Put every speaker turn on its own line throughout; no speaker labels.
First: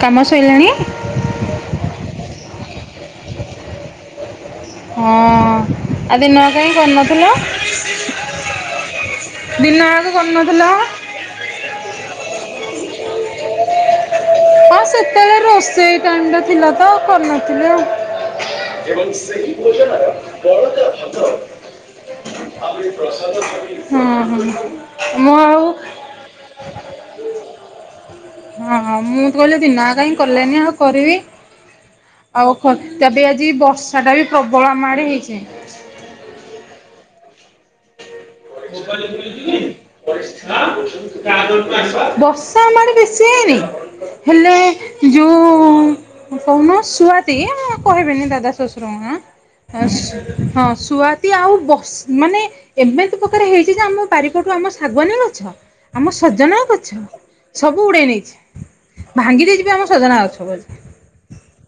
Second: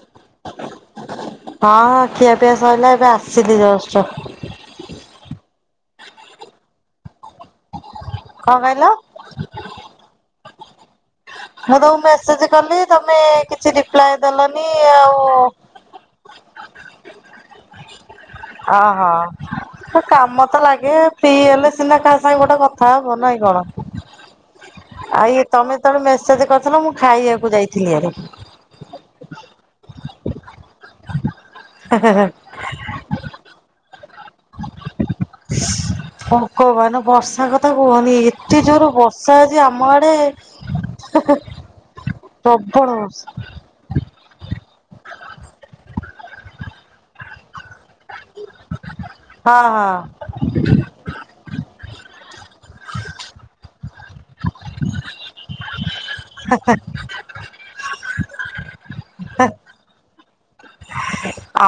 କାମ ସଇଲାଣି?
[unintelligible] ହଁ ଖିଆପିଆ ସଇଲା ଏବେ ଆସିଲି ଜଷ୍ଟ।
ହଁ ଆ ଦିନ ରେ କାଇଁ କରିନଥିଲ।
କଣ କହିଲ।
ଦିନ ଯାକ କରିନଥିଲ।
ମୁଁ ତମକୁ ମେସେଜ୍ କଲି ତମେ କିଛି ରିପ୍ଲାଏ ଦେଲନି
ହଁ
ଆଉ
ସେତେବେଳେ ରୋଷେଇ ଟାଇମ୍ ଟା ଥିଲା ତ କରିନଥିଲି ଆଉ।
ଓହୋ
ଭୋଜନର
କାମ ତ
ବଳକା
ଲାଗେ
ଭାତ
ଫ୍ରି ହେଲେ ସିନା କାହା ସାଙ୍ଗେ ଗୋଟେ
ଆମେ
କଥା ହବ
ପ୍ରସାଦ
ନାଇ କଣ।
ଭାବି ହଁ ହଁ ମୁଁ
ଆଇ
ଆଉ
ତମେ ତ ବେଳେ ମେସେଜ୍ କରିଥିଲ ମୁଁ ଖାଇବାକୁ ଯାଇଥିଲି ଇ ଆରେ।
ଅ ହଁ ମୁଁ ତ କହିଲି ଦିନ ଜାଙ୍କ କାହିଁ କଲେନି ଆଉ କରିବି।
ହେ ହେ।
ଫରଛା ବି ଆଜି ବର୍ଷା ଟା ବି ପ୍ରବଳ ଆମଆଡେ ହେଇଛି।
ଭଗବାନ ବର୍ଷା କଥା କୁହନି ଏ।
ବ ବର୍ଷା ଆମ
ପ୍ରବଳ
ଆଡେ ବେଶି
ବର୍ଷା
ହେଇନି ହେଲେ ଯଉ କହୁନ ସୁୁଆତି କହିବିନି ଦାଦା ଶଶୁର ଙ୍କ
ହଁ ହଁ
ନାସୁ ହଁ ସୁ। ସୁଆତି ଆଉ ବସ୍ ମାନେ ଏବେ ଏତେ ପ୍ରକାର ହେଇଛି ଯେ ଆମ ବାଡ଼ି ପଟୁ ଆମ ଶାଗୁଆନି ଗଛ ଆମ ସଜନା ଗଛ ସବୁ ଉଡେଇ ନେଇଛି ଭାଙ୍ଗି ଦେଇଛି ବି ଆମ ସଜନା ଗଛ କ।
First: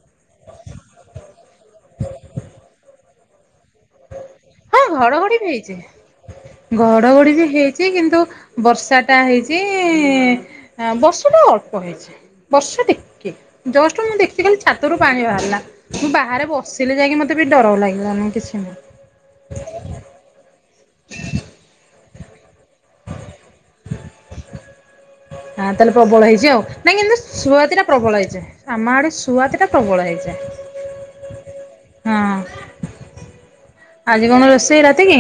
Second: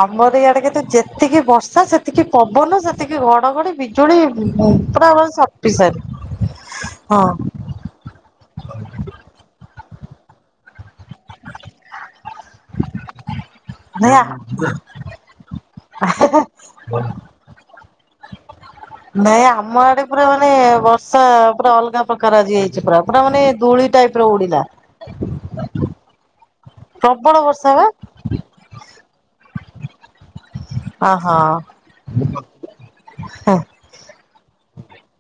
ଆମର ଇଆଡେ କେତେ ଯେତିକି ବର୍ଷା ସେତିକି ପବନ ସେତିକି ଘଡଘଡି ବି ବିଜୁଳି ପୁ
ହଁ
ପୁରା
ଘଡଘଡି ବି ହେଇଛି।
ସପିସେଣ୍ଡ୍ ହଁ।
ଅଛି କିନ୍ତୁ ବର୍ଷାଟା ହେଇଛି ଆଁ ବର୍ଷାଟା ଅଳ୍ପ ହେଇଛି। ବର୍ଷା ଟିକେ ଜଷ୍ଟ୍ ମୁଁ
ନାଇଁ ଆ
ଦେଖିଛିି ଖାଲି ଛାତରୁ ପାଣି ବାହାରିଲା। ମୁଁ ବାହାରେ ବସିଲି ଯାଇକି ମତେ ବି ଡର ଲାଗିଲା ନାହି କିଛି। ନାହିଁ
ନାଇଁ ଆମ ଆଡେ ପୁରା ମାନେ ବଷ ପୁରା ଅଲଗା ପ୍ରକାର ଆଜି ହେଇଛି ପୁରା ପୁରା ମାନେ ଧୂଳି ଟାଇପି ର ଉଡିଲା।
ହାଁ ତାହେଲେ ପ୍ରବଳ ହେଇଛି ଆଉ ନାଇଁ କିନ୍ତୁ
ପ୍ରବଳ ବର୍ଷା
ସୁଆତି
ବା
ଟା ପ୍ରବଳ ହେଇଛି। ଆମ ଆଡେ ସୁଆତି ଟା ପ୍ରବଳ ହେଇଯାଏ।
ଅ
ହଁ
ହ ହୁଁ।
ଆଜି କଣ ରୋଷେଇ ରାତି କି।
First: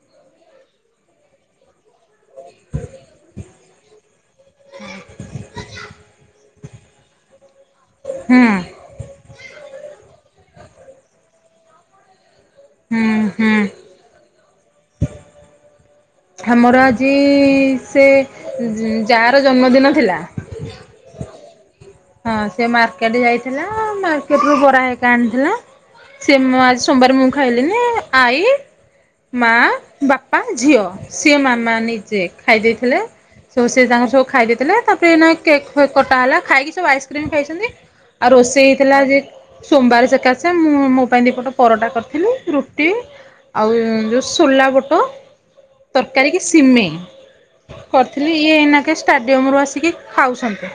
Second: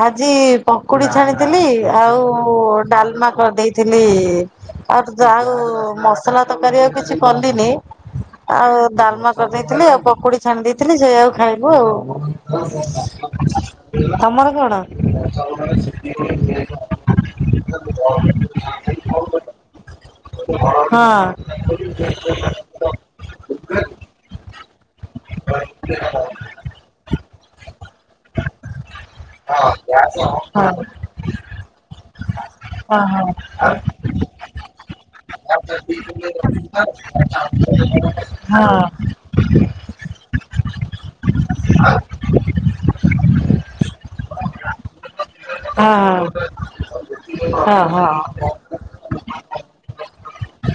ଆଜି ପକୁଡି ଛାଣିଥିଲି ଆଉ ଡାଲମା କରି ଦେଇଥିଲି। ଆଉ ଆଉ ମସଲା ତରକାରୀ ଆଉ କିଛି କଲିନି
ହୁଁ
ଆଉ ଡାଲମା କରିଦେଇଥିଲି ଆଉ ପକୁଡି ଛାଣି ଦେଇଥିଲି ସେଇ ଆକୁ ଖାଇଲୁ ଆଉ।
ହୁଁ ହୁଁ
ତମର କଣ?
ଆମର ଆଜି ସେ ଯା ର ଜନ୍ମଦିନ ଥିଲା
ହଁ ଅ ହ [unintelligible]
ହଁ ସେ ମାର୍କେଟ ଯାଇଥିଲା, ମାର୍କେଟ ରୁ ବରା ହେରିକା ଆଣିଥିଲା। ସେ ମୁଁ ଆଜି ସୋମବାର ମୁଁ ଖାଇଲିନି ଆଇ ମା,
ହଁ ହଁ ହଁ
ବାପା, ଝିଅ, ସିଏ ମାମା ନିଜେ ଖାଇ ଦେଇଥିଲେ। ସୁ ସେ ତାଙ୍କର ସାଙ୍ଗର ସବୁ ଖାଇ ଦେଇଥିଲେ ତାପରେ ଏନା କେକ୍ ଫେକ କଟାହେଲା ଖାଇକି ଖାଇକି ସବୁ ଆଇସ୍କ୍ରିମ ଖାଇଛନ୍ତି, ଆଉ ରୋଷେଇ ହେଇଥିଲା ଯେ ସୋମବାର ସେକାସେ ମୁଁ ମୋ ପାଇଁ ଦିପଟ ପରଟା କରିଥିଲି, ରୁଟି ଆଉ ଉ ସୋଲାବୁଟ ତରକାରୀ କି ସିମେଇ। କରିଥିଲି ଇଏ ଏଇନାକେ ଷ୍ଟାଡିୟମ ରୁ ଆସିକି ଖାଉଛନ୍ତି।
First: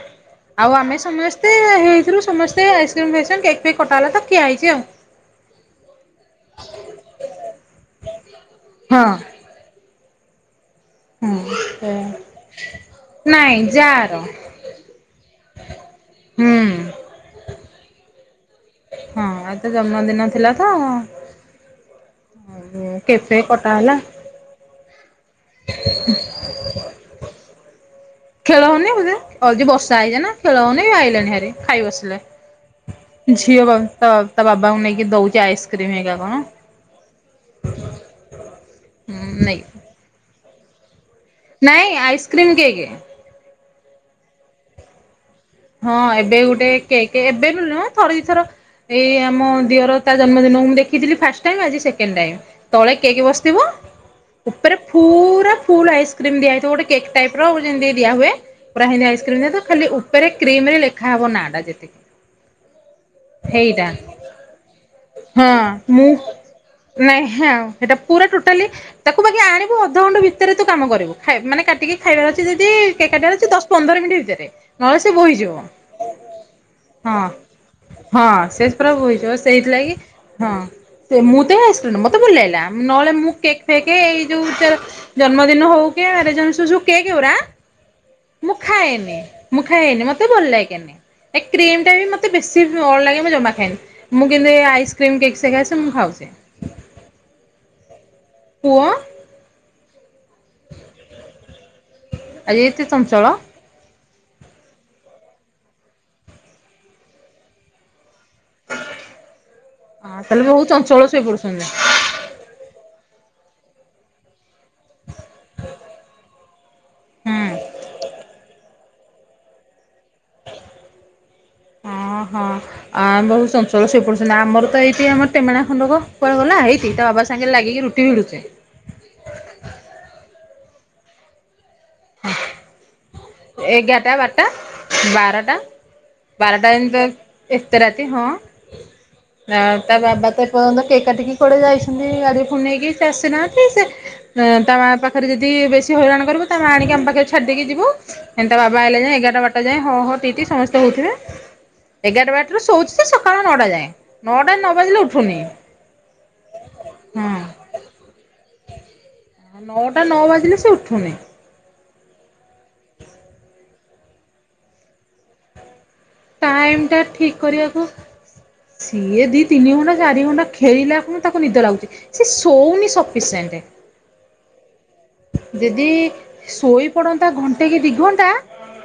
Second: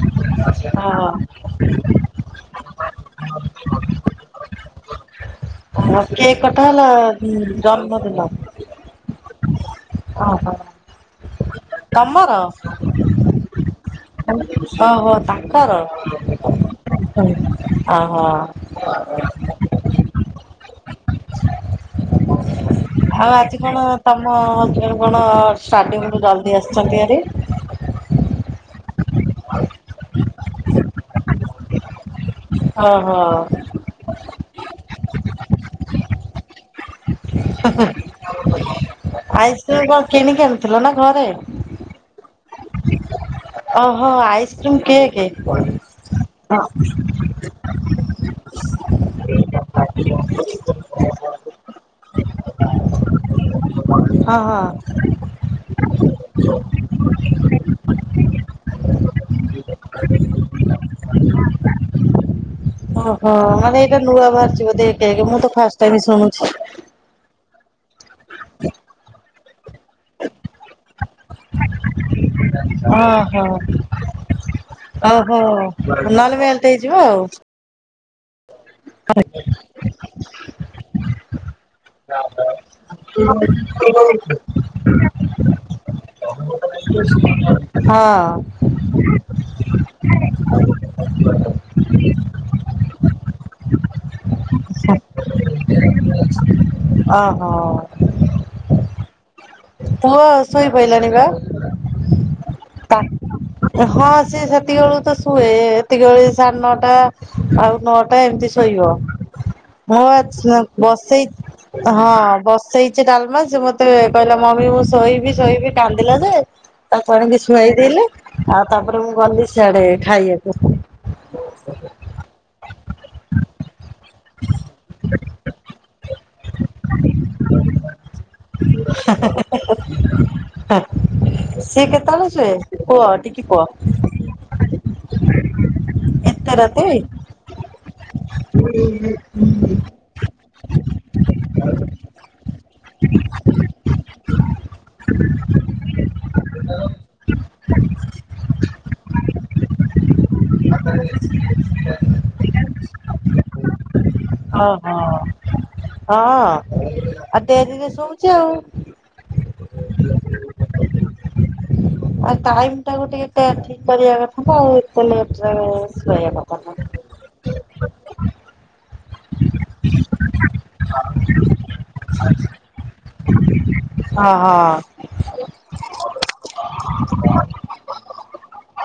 ହଁ
ଆଉ ଆମେ ସମସ୍ତେ ହେଇଥିରୁ ସମସ୍ତେ ଆଇସ୍କ୍ରିମ୍ ଫାଇସକ୍ରିମ୍ କେକ୍ ଫେକ୍ କଟା ହେଲା ତ ଖିଆ ହେ ଇଛି ଆଉ। [inaudible]
ଆଉ କେକ କଟା ହେଲା ଜନ୍ମଦିନ।
ହଁ ଅ
ଓ ହ।
ସେଇଆ
ତମର
ନାଇଁ ଯାଆର
ଓହୋ ତାଙ୍କର।
ହୁଁ ଉ
ହ ଓ ହୋ
ହଁ ଆଜି ତା ଜନ୍ମଦିନ ଥିଲା ତ। କେକ୍
ଆଉ
ଫେକ୍
ଆଜି
କଟା
କଣ
ହେଲା।
ତମ ହଜେବେଣ୍ଟ କଣ ଷ୍ଟାଡ଼ିୟମ ରୁ ଜଲ୍ଦି ଆସିଛନ୍ତି ଭାରି।
ଖେଳ ହଉନି ବଧେ? ଅଉ ଯଦି ବର୍ଷା ହେଇଯା ନା ଖେଳ ହଉନି ଆଇଲାଣିି ଭାରି, ଖାଇ ବସିଲେ,
ଓହୋ
ଝିଅ କ ତ ତା ବାବାଙ୍କୁ ନେଇକି ଦଉଛି ଆଇସ୍କ୍ରିମ ହେରିକା କଣ?
ହୁଁ ହୁଁ ଆଇସ୍କ୍ରିମ
ହୁଁ ନେଇ
କଣ କିଣିକି ଆଣିଥିଲ, ନା ଘରେ?
ନାଇଁ ଆଇସ୍କ୍ରିମ୍ କେକ।
ଓହୋ, ଆଇସ୍କ୍ରିମ୍ କେକ।
ହଁ ଏବେ ଗୋଟେ କେକ, ଏବେ ନୁ ନୁହଁ ଥରେ ଦି ଥର। ଏଇ ଆମ ଦିଅର ତା ଜନ୍ମଦିନ ମୁଁ ଦେଖିଥିଲି ଫାଷ୍ଟ ଟାଇ ଆଜି ସେ ସେକେଣ୍ଡ ଟାଇମ, ତଳେ କେକ ବସିଥିବ?
ହଁ
ଉପରେ
ହଁ।
ପୁରା ଫୁଲ ଆଇସ୍କ୍ରିମ ଦିଆ ହେଇଥିବ ଗୋଟେ କେକ୍ ଟାଇପର, ଯେମିତି ଦିଆ ହୁଏ। ପୁରା ହେମିତି ଆଇସ୍କ୍ରିମ ଦିଆହେଇଥିବ, ଖାଲି ଉପରେ କ୍ରିମ ରେ ଲେଖାହବ ନା ଟା ଯେତିକି।
ଓହୋ ମାନେ
ହେଇଟା
ଏଇଟା ନୂଆ ବାହାରିଚି ବୋଧେ ଏ କେକେ ମୁଁ
ହଁ
ତ ଫାଷ୍ଟ ଟାଇମ
ମୁଁ
ଶୁଣୁଛି।
ନାଇଁ ଆଉ ସେଟା ପୁରା ଟୋଟାଲି, ତାକୁ ବାକି ଆଣ ତାକୁ ଅଧଘଣ୍ଟା ଭିତରେ ତୁ କାମ କରିବୁ, ମାନେ କାଟିକି ଖାଇବାର ଅଛି ଯଦି କେକ କାଟିବାର
ଓହୋ
ଅଛି, ଦଶ ପନ୍ଦର ମିନଟ ଭିତରେ। ନହେଲେ ସେ
ଓହୋ,
ବୋହିଯିବ
ନହେଲେ ମେଲ୍ଟ ହେଇଯିବ ଆଉ।
ହଁ ହଁ ଶେଜ ପୁରା ବୋହି ଯିବ ସେଇଥିଲାଗି, ହଁ ମୁଁ ତ ଏ ଆଇସିକିର୍ମ ମତେ ଭଲ ଲାଗିଲା ନହେଲେ ମୁଁ କେ ଫେ ଏଇ ଯୋଉ ଜନ୍ମଦିନ ହଉ କି ଆରେ ଜସୁଝୁ କେକେ ଉରା
ହଁ
ମୁଁ ଖାଏନି। ମୁଁ ଖାଏନି ମତେ ଭଲ ଲାଗେନି ଏ କ୍ରିମ ଟା ବି ମତେ ବେଶି ଅଡ଼ ଲାଗେ ମୁଁ ଜମା। ମୁଁ କିନ୍ତୁ ଆଇସ୍କ୍ରିମ୍ କେକ୍ ସକାଶେ ମୁଁ ଖାଉଛି।
ଅ ହୋ।
ପୁଅ
ପୁଅ ଶୋଇ ପହିଲଣି ବା ହଁ ସିଏ
ଆଜି ଏତେ ଚଞ୍ଚଳ
ସେତିକି ବେଳେକୁ ତ ଶୁହେ ଏତିକି ବେଳେ ସାଢେ ନଅଟା ଆଉ। ନଅଟା ଏମିତି ଶୋଇବ ମୁଁ
ହଁ
ଏ
ତାହେଲେ ବହୁତ ଚଞ୍ଚଳ
ବସେଇ।
ଶୋଇପଡୁଛନ୍ତି
ହଁ ବସେଇଛି ଡାଲମା ସେ ମତେ କହିଲା ମମି ମୁଁ ଶୋଇବି ଶୋଇବି କାନ୍ଦିଲା ଯେ ତାକୁ ଆଣିକି
ହୁଁ
ଶୁଆଇଦଲେ ଆଉ ତାପରେ ମୁଁ ଗଲି ସିଆଡେ ଖାଇଆକୁ।
ଓହଁ ଆମର ଚଞ୍ଚର ଶଇପଡୁଛନ୍ତି ଆମର ତ ଏଇଠି ଆମର ଟେମେଣା ଖଣ୍ଡକ କୁଆଡେ ଗଲା ହେଇଟି ତା ବାବା ସାଙ୍ଗରେ ଲାଗି କି ରୁଟି ବେଲୁଚି।
[unintelligible] ସିଏ କେତେବେଳେ ଶୁହେ କୁହ ଟିକେ କୁହ?
ଏଗାରଟା ବାରଟା ବାରଟା
ଏତେ ରାତି?
ବାରଟାନ୍ତ ଏତ ରାତି ହଁ ଆଉ ତା ବାବା ତ ଏପର୍ଯ୍ୟନ୍ତ କାଟିକି କୋଆଡେ ଯାଇଛନ୍ତି ଗାଡି ହୁ ନେଇକି ସେ ଆସିନାହାନ୍ତି ସେ ତା ମାଆ ପାଖରେ ଯଦି ବେଶୀ ହଇରାଣ କରିବ ତା ମା ଆଣିକି ଆମ ପାଖରେ ଛାଡିଦେଇକି ଯିବୁ। ଏନ୍ତା ବାବା ଆଇଲେ ଯାଏ ଏଗାରଟା ବଟା ଯାଏ ହଁ ହଁ ତି ତି ସମସ୍ତେ ହଉଥିବେ। ଏଗାର ବାରଟାରୁ ଶୋଉଛି ଯେ ସକାଳ ନଅଟା ଯାଏଁ। ନଅଟା ନ
ଓହୋ
ବାଜିଲେ ଉଠୁନି
ହଁ
ହଁ
ଆଉ ଦେରି ରେ ଶୋଇଚି ଯାଉ
ନଅଟା ନଅ ବାଜିଲେ ସେ ଉଠୁନି।
ଆଉ ଟାଇମ ଟାକୁ ଟିକେ ଠିକ କରିବା କଥା ନା ଆଉ ଏତେ ଲଟରେ
ଟାଇମ୍ଟା ଠିକ କରିଆକୁ ସିଏ ଦି ତିନି ଘଣ୍ଟା ଚାରି ଘଣ୍ଟା ଖେଳିଲା କୁ ତାକୁ ନିଦ ଲାଗୁଛି। ସେ ଶୋଉନି ସଫିସିଏଣ୍ଟ।
ହଁ ହଁ।
ଦିଦି ଶୋଇ ପଡନ୍ତା ଘଣ୍ଟେ କି ଦି ଘଣ୍ଟା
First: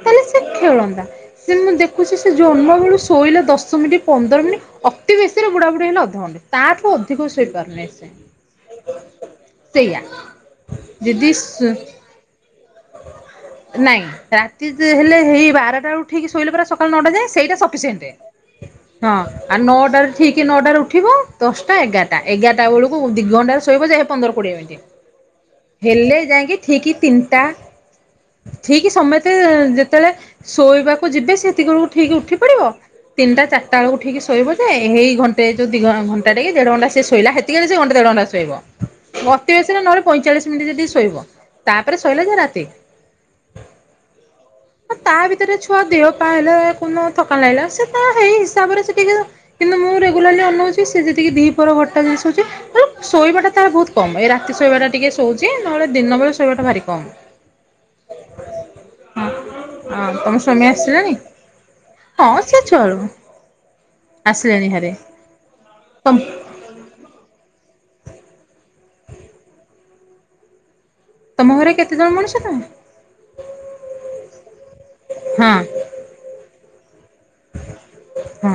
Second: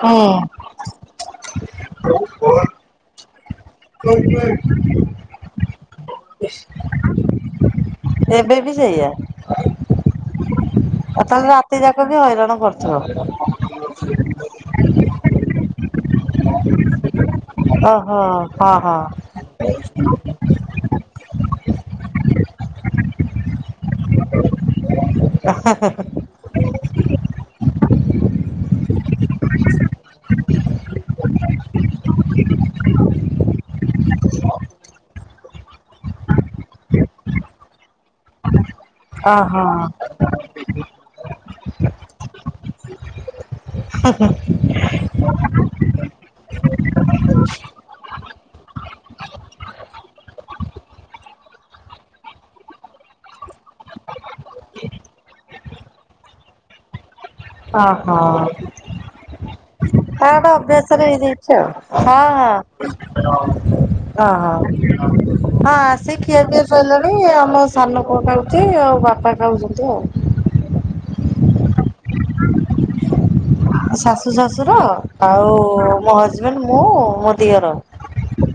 ହୁଁ
ସେ ଖେଳନ୍ତା। ସେ ମୁଁ ଦେଖୁଛି ସେ ଜନ୍ମ ବେଳୁ ଶୋଇଲା ଦଶ ଦଶ ମିନିଟ୍ ପନ୍ଦର ମିନିଟ୍ ଅତି ବେଶୀରେ ବୁଢାବୁଢୀ ହେଲେ ଅଧଘଣ୍ଟେ ତାଠୁ ଅଧିକ ଶୋଇପାରୁନାଇଁ ସେ
ଏବେ ବି ସେଇଆ।
ସେଇଆ
ଆଉ
ଯଦି
ତାହେଲେ
ଶୋ
ରାତି ଯାକ ବି ହଇରାଣ କରୁଥିବ।
ନାଇଁ ରାତି ହେଲେ ହେଇ ବାରଟା ଉ ଠିକ ଶୋଇଲା ପରା ସକାଳ ନଅଟା ଯାଏ ସେଇଟା ସଫିସେଣ୍ଟ। ହଁ ଆଉ ନଅଟାରେ ଠିକ ନଅଟା ରେ ଉଠିବ। ଦଶଟା ଏଗାରା ଏଗାରଟା ବେଳକୁ ଦୁଇଘଣ୍ଟାରେ ଶୋଇବ ଯେ ପନ୍ଦର କୋଡ଼ିଏ ମିନିଟ୍।
[unintelligible]
ହେଲେ ଯାଇକି ଠିକ ତିନିଟା ଠିକ ସମତେ ଯେତେବେଳେ ଶୋଇବାକୁ ଯିବେ ସେତିକଳକୁ ଠିକ ଉଠି ପଡିବ। ତିନିଟା ଚାରଟା ବଳକୁ ଉଠିକି ଶୋଇବ ଯେ ଏଇ ଘଣ୍ଟେ ଯଉ ଦି ଘ ଘଣ୍ଟା ଟେକି ଦେଢ ଘଣ୍ଟା ସେ ଶୋଇଲା ହେ ସେ ଘଣ୍ଟା ଦେଢ ଘଣ୍ଟା ଶୋଇବ
ଓହୋ
ଅତିବେଶୀରେ ନହଲେ ପଇଁଚାଳିଶ ଯଦି ଶୋଇବ ତାପରେ ଶୋଇଲା ଯେ ରାତି।
ଉଁ ହୁଁ।
ଆ ତା ଭିତରେ ଛୁଆ ଦେହ ପା ହେଲେ କୁ ଦିନ ଥକା ନାଇଁଲା ସେ ତା ସେଇ ହିସାବରେ ସେ ଟିକ ଯୋ କିନ୍ତୁ ମୁଁ ରେଗୁଲାରଲି ଅନଉଛି ସେ ଯେତିକି ଦି ପହର ଘଟା ଜିନି ଶୋଇଚି। ଶୋଇବାଟା ତାର ବହୁତ କମ ଏଇ ରାତି ଶୋଇବାଟା ଟିକେ ଶୋଇଉଛି ନହେଲେ ଦିନ ବେଳେ ଶୋଇବାଟା ଭାରି କମ।
ହଁ ହଁ।
ହଁ ତମ
ତାର
ସ୍ୱାମୀ
ଅଭ୍ୟାସରେ
ଆସିଲେଣି?
ହେଇଯାଇଚି ଆଉ ହଁ ହଁ।
ସେ ଛୁଆଳୁ ଆସିଲେଣି ହାରି।
ଓହୋ ହଁ ଆସି
ତମ୍
ଖିଆ ପିଆ ଶୋଇଲେଣି ଆମ ସାନ ପୁଅ ଖାଉଛି ଆଉ ବାପା ଖାଉଛନ୍ତି ଆଉ
ତମ ଘରେ କେତେ ଜଣ ମଣିଷ ତ?
ଶାଶୁ ଶାଶୁର
ହଁ
ଆଉ ମୋ ହଜବେଣ୍ଡ ମୁଁ ମୋ ଦିଅର।
ହଁ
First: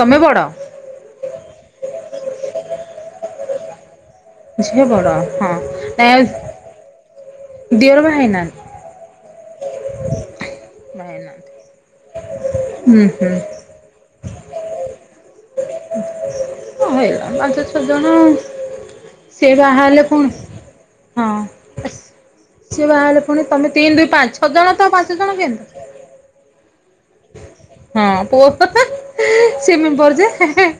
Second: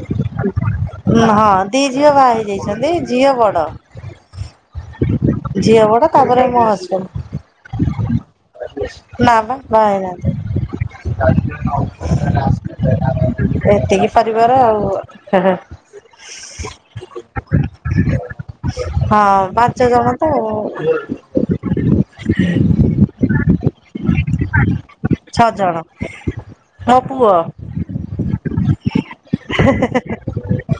ତମେ ବଡ?
ହଁ ଦି ଝିଅ ବାହା ହେଇ ଯାଇଛନ୍ତି ଝିଅ ବଡ଼।
ଝିଅ ବଡ଼ ହଁ
ଝିଅ ବଡ
ନାଇଁ
ତା ପରେ ମୋ
ଦିଅର ବାହା ହେଇନାହାନ୍ତି
ହଜବ୍ୟାଣ୍ଡ। ନା ପା ବାହା ହେଇ ନାହାଁନ୍ତି।
ବାହା ହେଇନାହାନ୍ତି। ହୁଁ ହୁଁ
ଏତିକି ପରିବାର ଆଉ।
ହଁ ହେଲା ପାଞ୍ଚ ଛଅ ଜଣ ଆଉ ସେ
ପାଞ୍ଚ
ବାହା ହେଲେ
ଜଣ ତ
ପୁଣୁ ହଁ ସିଏ ବାହା ହେଲେ ପୁଣି ତମେ ତିନି ଦୁଇ ପାଞ୍ଚ ଛଅ ଜଣ ତ ଆଉ ପାଞ୍ଚ ଜଣ କେନ୍ତି।
ମୋ ପୁଅ।
ହଁ ପୁଅ ସିଏ ମେମ୍ବର ଯେ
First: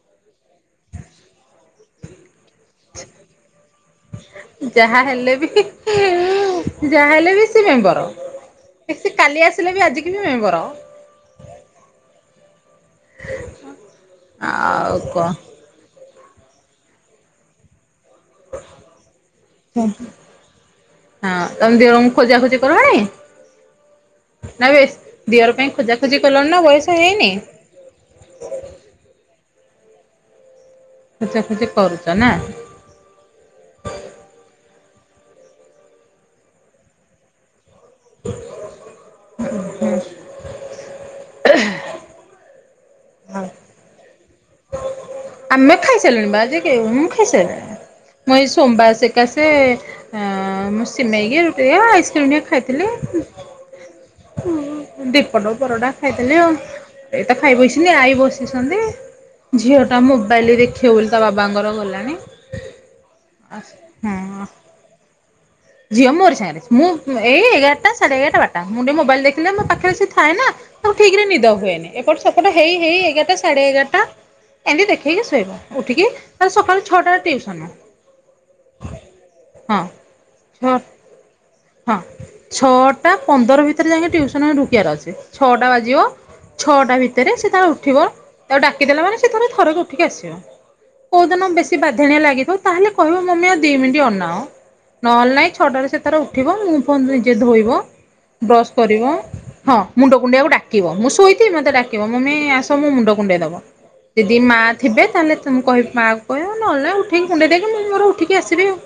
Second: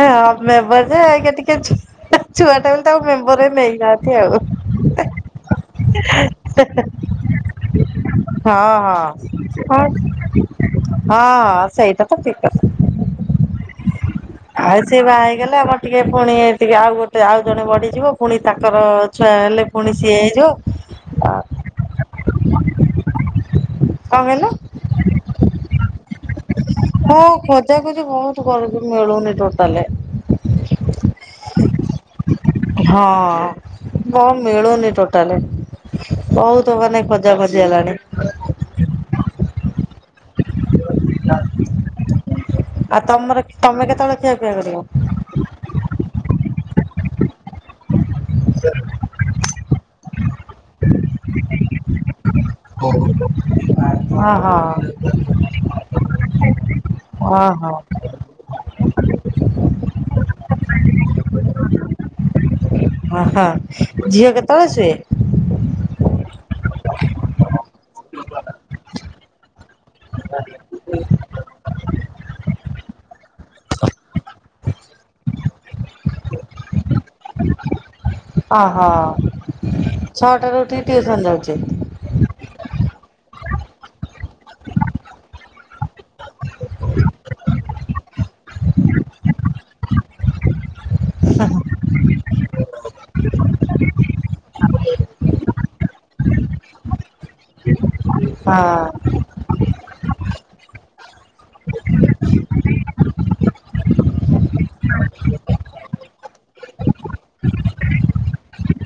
ହଁ ମେମ୍ବର ଯେ ଆଜ୍ଞା ଟିକେ ଛୁଆ ଛୁଆ ଟା ତାକୁ ମେମ୍ବର ରେ ନେଇନାହାନ୍ତି ଆଉ।
ଯାହା ହେଲେ ବି ଯାହା ହେଲେ ବି ସେ ମେମ୍ବର।
ହଁ ହଁ
ସେ କାଲି ଆସିଲେ ବି
ହଁ
ଆଜିିକି ବି ମେମ୍ବର
ହଁ ହଁ ସେଇଟା ତ ଠିକ କଥା।
ହ
ଆଉ ସିଏ ବାହା ହେଇଗଲେ ଆମର ଟିକେ ପୁଣି ଟିକେ ଆଉ ଗୋଟେ ଆଉ ଜଣେ ବଢିଯିବ। ପୁଣି ତାଙ୍କର ଛୁଆ ହେଲେ ପୁଣି ସିଏ ହେଇଯିବ।
ହଁ
କଣ
ତମେ ଦିଅରଙ୍କୁ ଖୋଜା ଖୋଜି କଲଣି?
କହିଲ?
ନା ବେଶ ଦିଅର ପାଇଁ ଖୋଜାଖୋଜି କଲଣି ନା ବୟସ
ହଁ
ହେଇନି?
ଖୋଜା ଖୋଜି ବହୁତ କଲୁଣି ମିଳୁନି ଟୋଟାଲେ ଦେ
ଖୋଜା ଖୋଜି କରୁଚ ନା?
ହଁ। କଁ ମିଳୁନି ଟୋଟାଲେ ବହୁତ ମାନେ ଖୋଜା ଖୋଜି ହେଲାଣି।
ହ ହୁଁ
ଆଉ ତମର ତମେ କେତେବେଳେ ଖିଆ ପିଇଆ କରିବ?
ଆମେ ଖାଇସାରିଲୁଣି ବା ଆଜି କେ ମୁଁ ଖାଇସାରିଲଣି। ମୁଁ ଏଇ ସୋମବାର ସକାସେ ଆଁ ହଁ ମୁଁ ସିମେଇ କି ରୁଟି ଟିକେ ଆ ଆଇସ୍କ୍ରିମ୍ ଟିକେ ଖାଇଥିଲି।
ହଁ ହଁ
ଦୀପଟ ପରରଟା ଖାଇଦେଲି ଆଉ ଏଇତ
ହଁ
ଖାଇ
ହଁ।
ବଇଚନ୍ତି ଆଈ ବସିଛନ୍ତି ଝିଅ ଟା ତା ମୋବାଇଲ ବି ଦେଖିବ ବୋଲି ତା ବାବାଙ୍କର ଗଲାଣି
ଓହୋ
ଆ ହଁ।
[unintelligible]
ଝିଅ ମୋରି ସାଙ୍ଗରେ ସୁ ମୁଁ ଏଇ ଏଗାରଟା ସାଢେ ଏଗାରଟା ବାଟା ମୁଁ ଟିକେ ମୋବାଇଲ ଦେଖିଲେ ମୋ ପାଖରେ ସିଏ ଥାଏ ନା। ତାକୁ ଠିକ ରେ ନିଦ ହୁଏନି ଏପଟ ସେପଟ ହେଇ ହେଇ ଏଗାରଟା ସାଢେ ଏଗାରଟା ଏମିତି ଦେଖେଇକି ଶୋଇବ ଉଠିକି ତାର ସକାଳୁ ଛଅଟା
ଅହ ଛଅଟାରୁ
ହଁ
ଉଠିକି
ଛ
ଟ୍ୟୁସନ୍ ଯାଉଚି?
ହଁ ଛଅଟା ପନ୍ଦର ଭିତରେ ଯାଇକି ଟ୍ୟୁସନରେ ଢୁକିବାର ଅଛି ଛଅଟା ବାଜିବ ଛଅଟା ଭିତରେ ସେ ତାର ଉଠିବ ତାକୁ ଡାକିଦେଲା ମାନେ ସେ ଥର ଥରକ ଉଠିକି ଆସିବ। କୋଉଦିନ ବେଶୀ ବାଧ୍ୟାଣିଆ ଲାଗିଥିବ ତାହେଲେ କହିବ ମମି ଆଉ ଦି ମିନିଟ୍ ଅନାଅ ନହେଲେ ନାହିଁ ଛଟରେ ସିଏ ତାର ଉଠିବ ମୁଁହ ଫୁହଁ ନିଜେ ଧୋଇବ
ହଁ।
ବ୍ରସ୍ କରିବ ହଁ ମୁଣ୍ଡ କୁଣ୍ଡେଇଆକୁ ଡାକିବ ମୁଁ ଶୋଇଥିବି ମତେ ଡାକିବ ମମି ଆସ ମୋ ମୁଣ୍ଡ କୁଣ୍ଡେଇ ଦବ। ଯଦି ମାଆ ଥିବ ତାହେଲେ ତମ କହିବ ମା କହିବ ନହେଲେ ଉଠେଇକି କୁଣ୍ଡେଇ ଦେଇକି ମୁଁ ମୋର ଉଠିକି ଆସିବି ଆଉ।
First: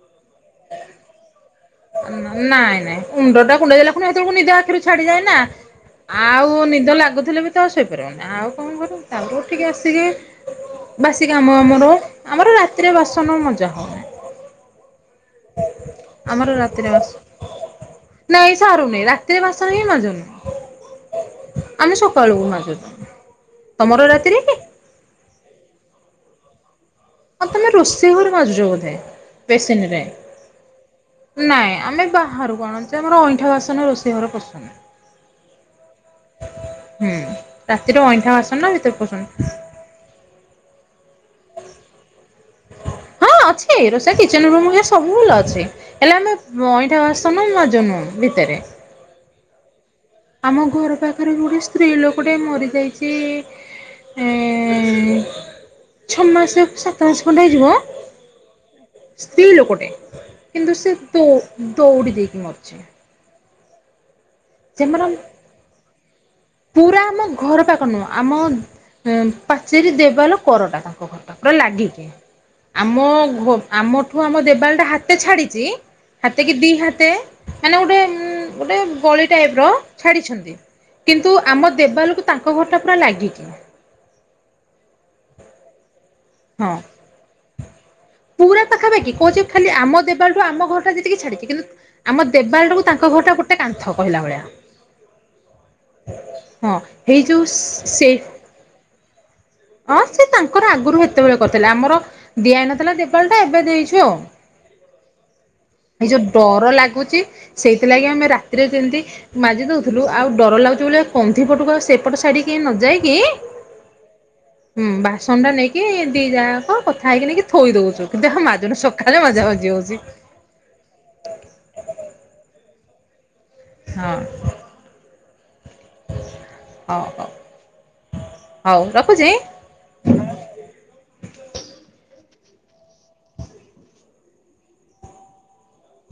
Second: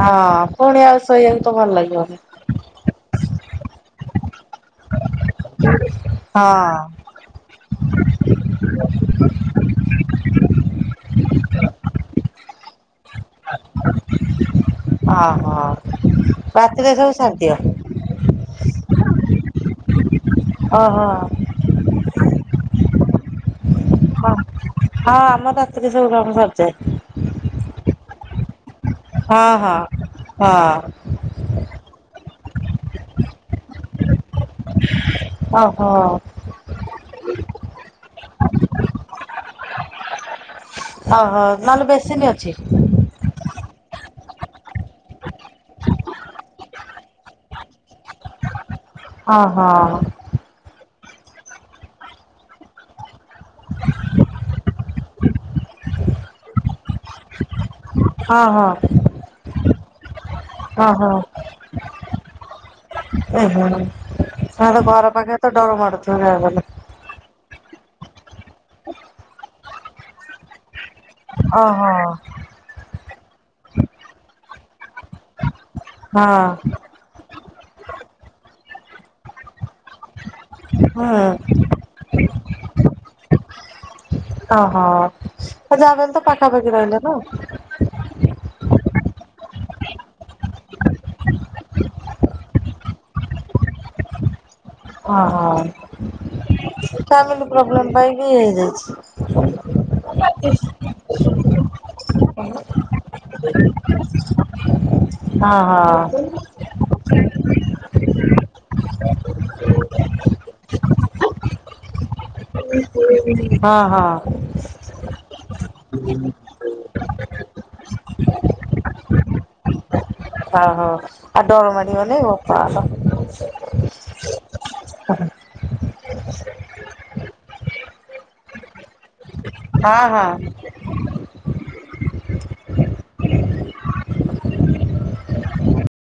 ହଁ ପୁଣି ଆଉ ଶୋଇଆକୁତ ଭଲ ଲାଗିବନି।
ନାଇଁ ନାଇଁ ମୁଣ୍ଡ ଟା କୁଣ୍ଡେଇ ଦେଲା ଖୁଣି ହେତେବେକୁ ନିଦ ଆଖିରୁ ଛାଡିଯାଏନା।
ହଁ
ଆଉ ନିଦ ଲାଗୁଥିଲେ ବି ତ ଆଉ ଶୋଇପାରିବୁନି ଆଉ କଣ କରିବୁ ତାପରେ ତ ଉଠିକି ଆସିକି ବାସି କାମ ଆମର ଆମର ରାତିରେ ବାସନ ମଜା ହ
ଓହୋ ରାତିରେ
ଆମର ରାତିରେ
ସବୁ
ବାସ
ସାରିଦିଅ
ନାଇଁ ସାରୁନିଁ ରାତିରେ ବାସନ ହିଁ ମାଜୁନି
ଓ ହୋ।
ଆମେ ସକାଳୁ ମାଜୁ।
ହଁ ହଁ ଆମ ରାତିରେ ସବୁ କାମ ସରିଯାଏ।
ହଁ ତମେ ରୋଷେଇ ଘରେ ମାଜୁଛ ବୋଧେ
ହଁ ହଁ
ବେସିନରେ।
ହଁ
ନାଇଁ ଆମେ ବାହାରୁକୁ ଆଣୁଚୁ ଆମର ଅଇଁଠା ବାସନ ରୋଷେଇ ଘରେ ପଶୁ
ଓହୋ।
ହୁଁ ରାତିରେ ଅଇଁଠା ବାସନ ଭିତରକୁ ପଶୁନି।
ଓହୋ ନହେଲେ ବେସିନି ଅଛି।
ହଁ ଅଛି ରୋଷେଇ କିଚନ ରୁମ ହେରିକା ସବୁ ଭଲ ଅଛି ହେଲେ ଆମେ ଅଇଁଠା ବାସନ ମାଜୁନୁ ଭିତରେ।
ଓ ହୋ।
ଆମ ଘର ପାଖରେ ଗୋଟେ ସ୍ତ୍ରୀ ଲୋକ ଟେ ମରି ଯାଇଛି। କି ଛଅ ମାସ ସା ସାତ ମାସ ଖଣ୍ଡ ହେଇଯିବ।
ହଁ ହଁ।
ସ୍ତ୍ରୀ ଲୋକଟେ କିନ୍ତୁ ସେ
ଓହୋ
ଦ ଦୌଡ଼ି ଦେଇକି ମରିଛି।
ଓହୋ ତମର ତ
ସେମାନେ
ଘର ପାଖରେ ତ ଡର ମାଡୁଥିବ ଯାହାବି ହେଲେ।
ପୁରା ଆମ ଘର ପାଖ ନୁହଁ ଆମ ପାଚେରୀ ଦେବାଲ କରଟା। ତାଙ୍କ ଘର ଟା ପୁରା
ଓହୋ
ଲାଗିକି। ଆମ ଆମଠୁ ଆମ ଦେବାଲଟା ହାତେ ଛାଡିଛି ହାତ
ହଁ
କି ଦି ହାତ ମତେ ମାନେ ଗୋଟେ ଗୋଟେ ଗଳି ଟାଇପ ର ଛାଡିଛନ୍ତି। କିନ୍ତୁ
ହୁଁ
ଆମ ଦେବାଲକୁ ତାଙ୍କ ଘରଟା ପୁରା ଲାଗିକି।
ଓହୋ ଯାହାବି ହେଲେ ତ
ହଁ।
ପାଖାପାଖି ରହିଲେ ନା।
ପୁରା ପାଖାପାଖି କହୁଛି ଖାଲି ଆମ ଦେବାଲଠୁ ଆମ ଘରଟା ଯେତିକି ଛାଡିକି କିନ୍ତୁ ଆମ ଦେବାଲ ଟାକୁ ତାଙ୍କ ଘର ଟା ଗୋଟେ କାନ୍ଥ କହିଲା ଭଳିଆ।
ଓହୋ
ହଁ ହେଇ ଯୋଉ
ଫ୍ୟାମିଲି ପ୍ରୋବ୍ଲେମ
ସେ
ପାଇଁ ବି ହେଇଯାଇଛି।
ହଁ ସେ ତାଙ୍କର ଆଗରୁ ସେତେବେଳେ କରିଥିଲେ ଆମର ଦିଆହେଇନଥିଲା ଦେବାଲ ଟା ଏବେ ଦେଇଛୁ ଆଉ।
ହଁ
ଏଇ
ହଁ
ଯୋଉ ଡର ଲାଗୁଛି ସେଇଥିଲାଗି ଆମେ ରାତିରେ ଯେମିତି ମାଜି ଦେଉଥିଲୁ ଆଉ ଡର ଲାଗୁଛି ଭଳିଆ କନ୍ଧିପଟକୁ ଆ ସେପଟ ସାଇ ଟିକି
ହଁ ହଁ।
ହୁଁ ବାସନ ଟା ନେଇକି ଦି ଯା ଯାକ ଖାଇକି ନେଇକିି ଥୋଇ ଦଉଛୁ କିନ୍ତୁ ଆଉ ମାଜୁନୁ ସକାଳେ ମଜା ମଜି ହୋଉଛି।
ହ ହୋ ଆଉ ଡର ମାଡିବନି ବୋପାଲୋ।
ହଁ।
ହୁଁ।
ହଉ ହଉ ହଉ ରଖୁଛି।
ହଁ ହଁ।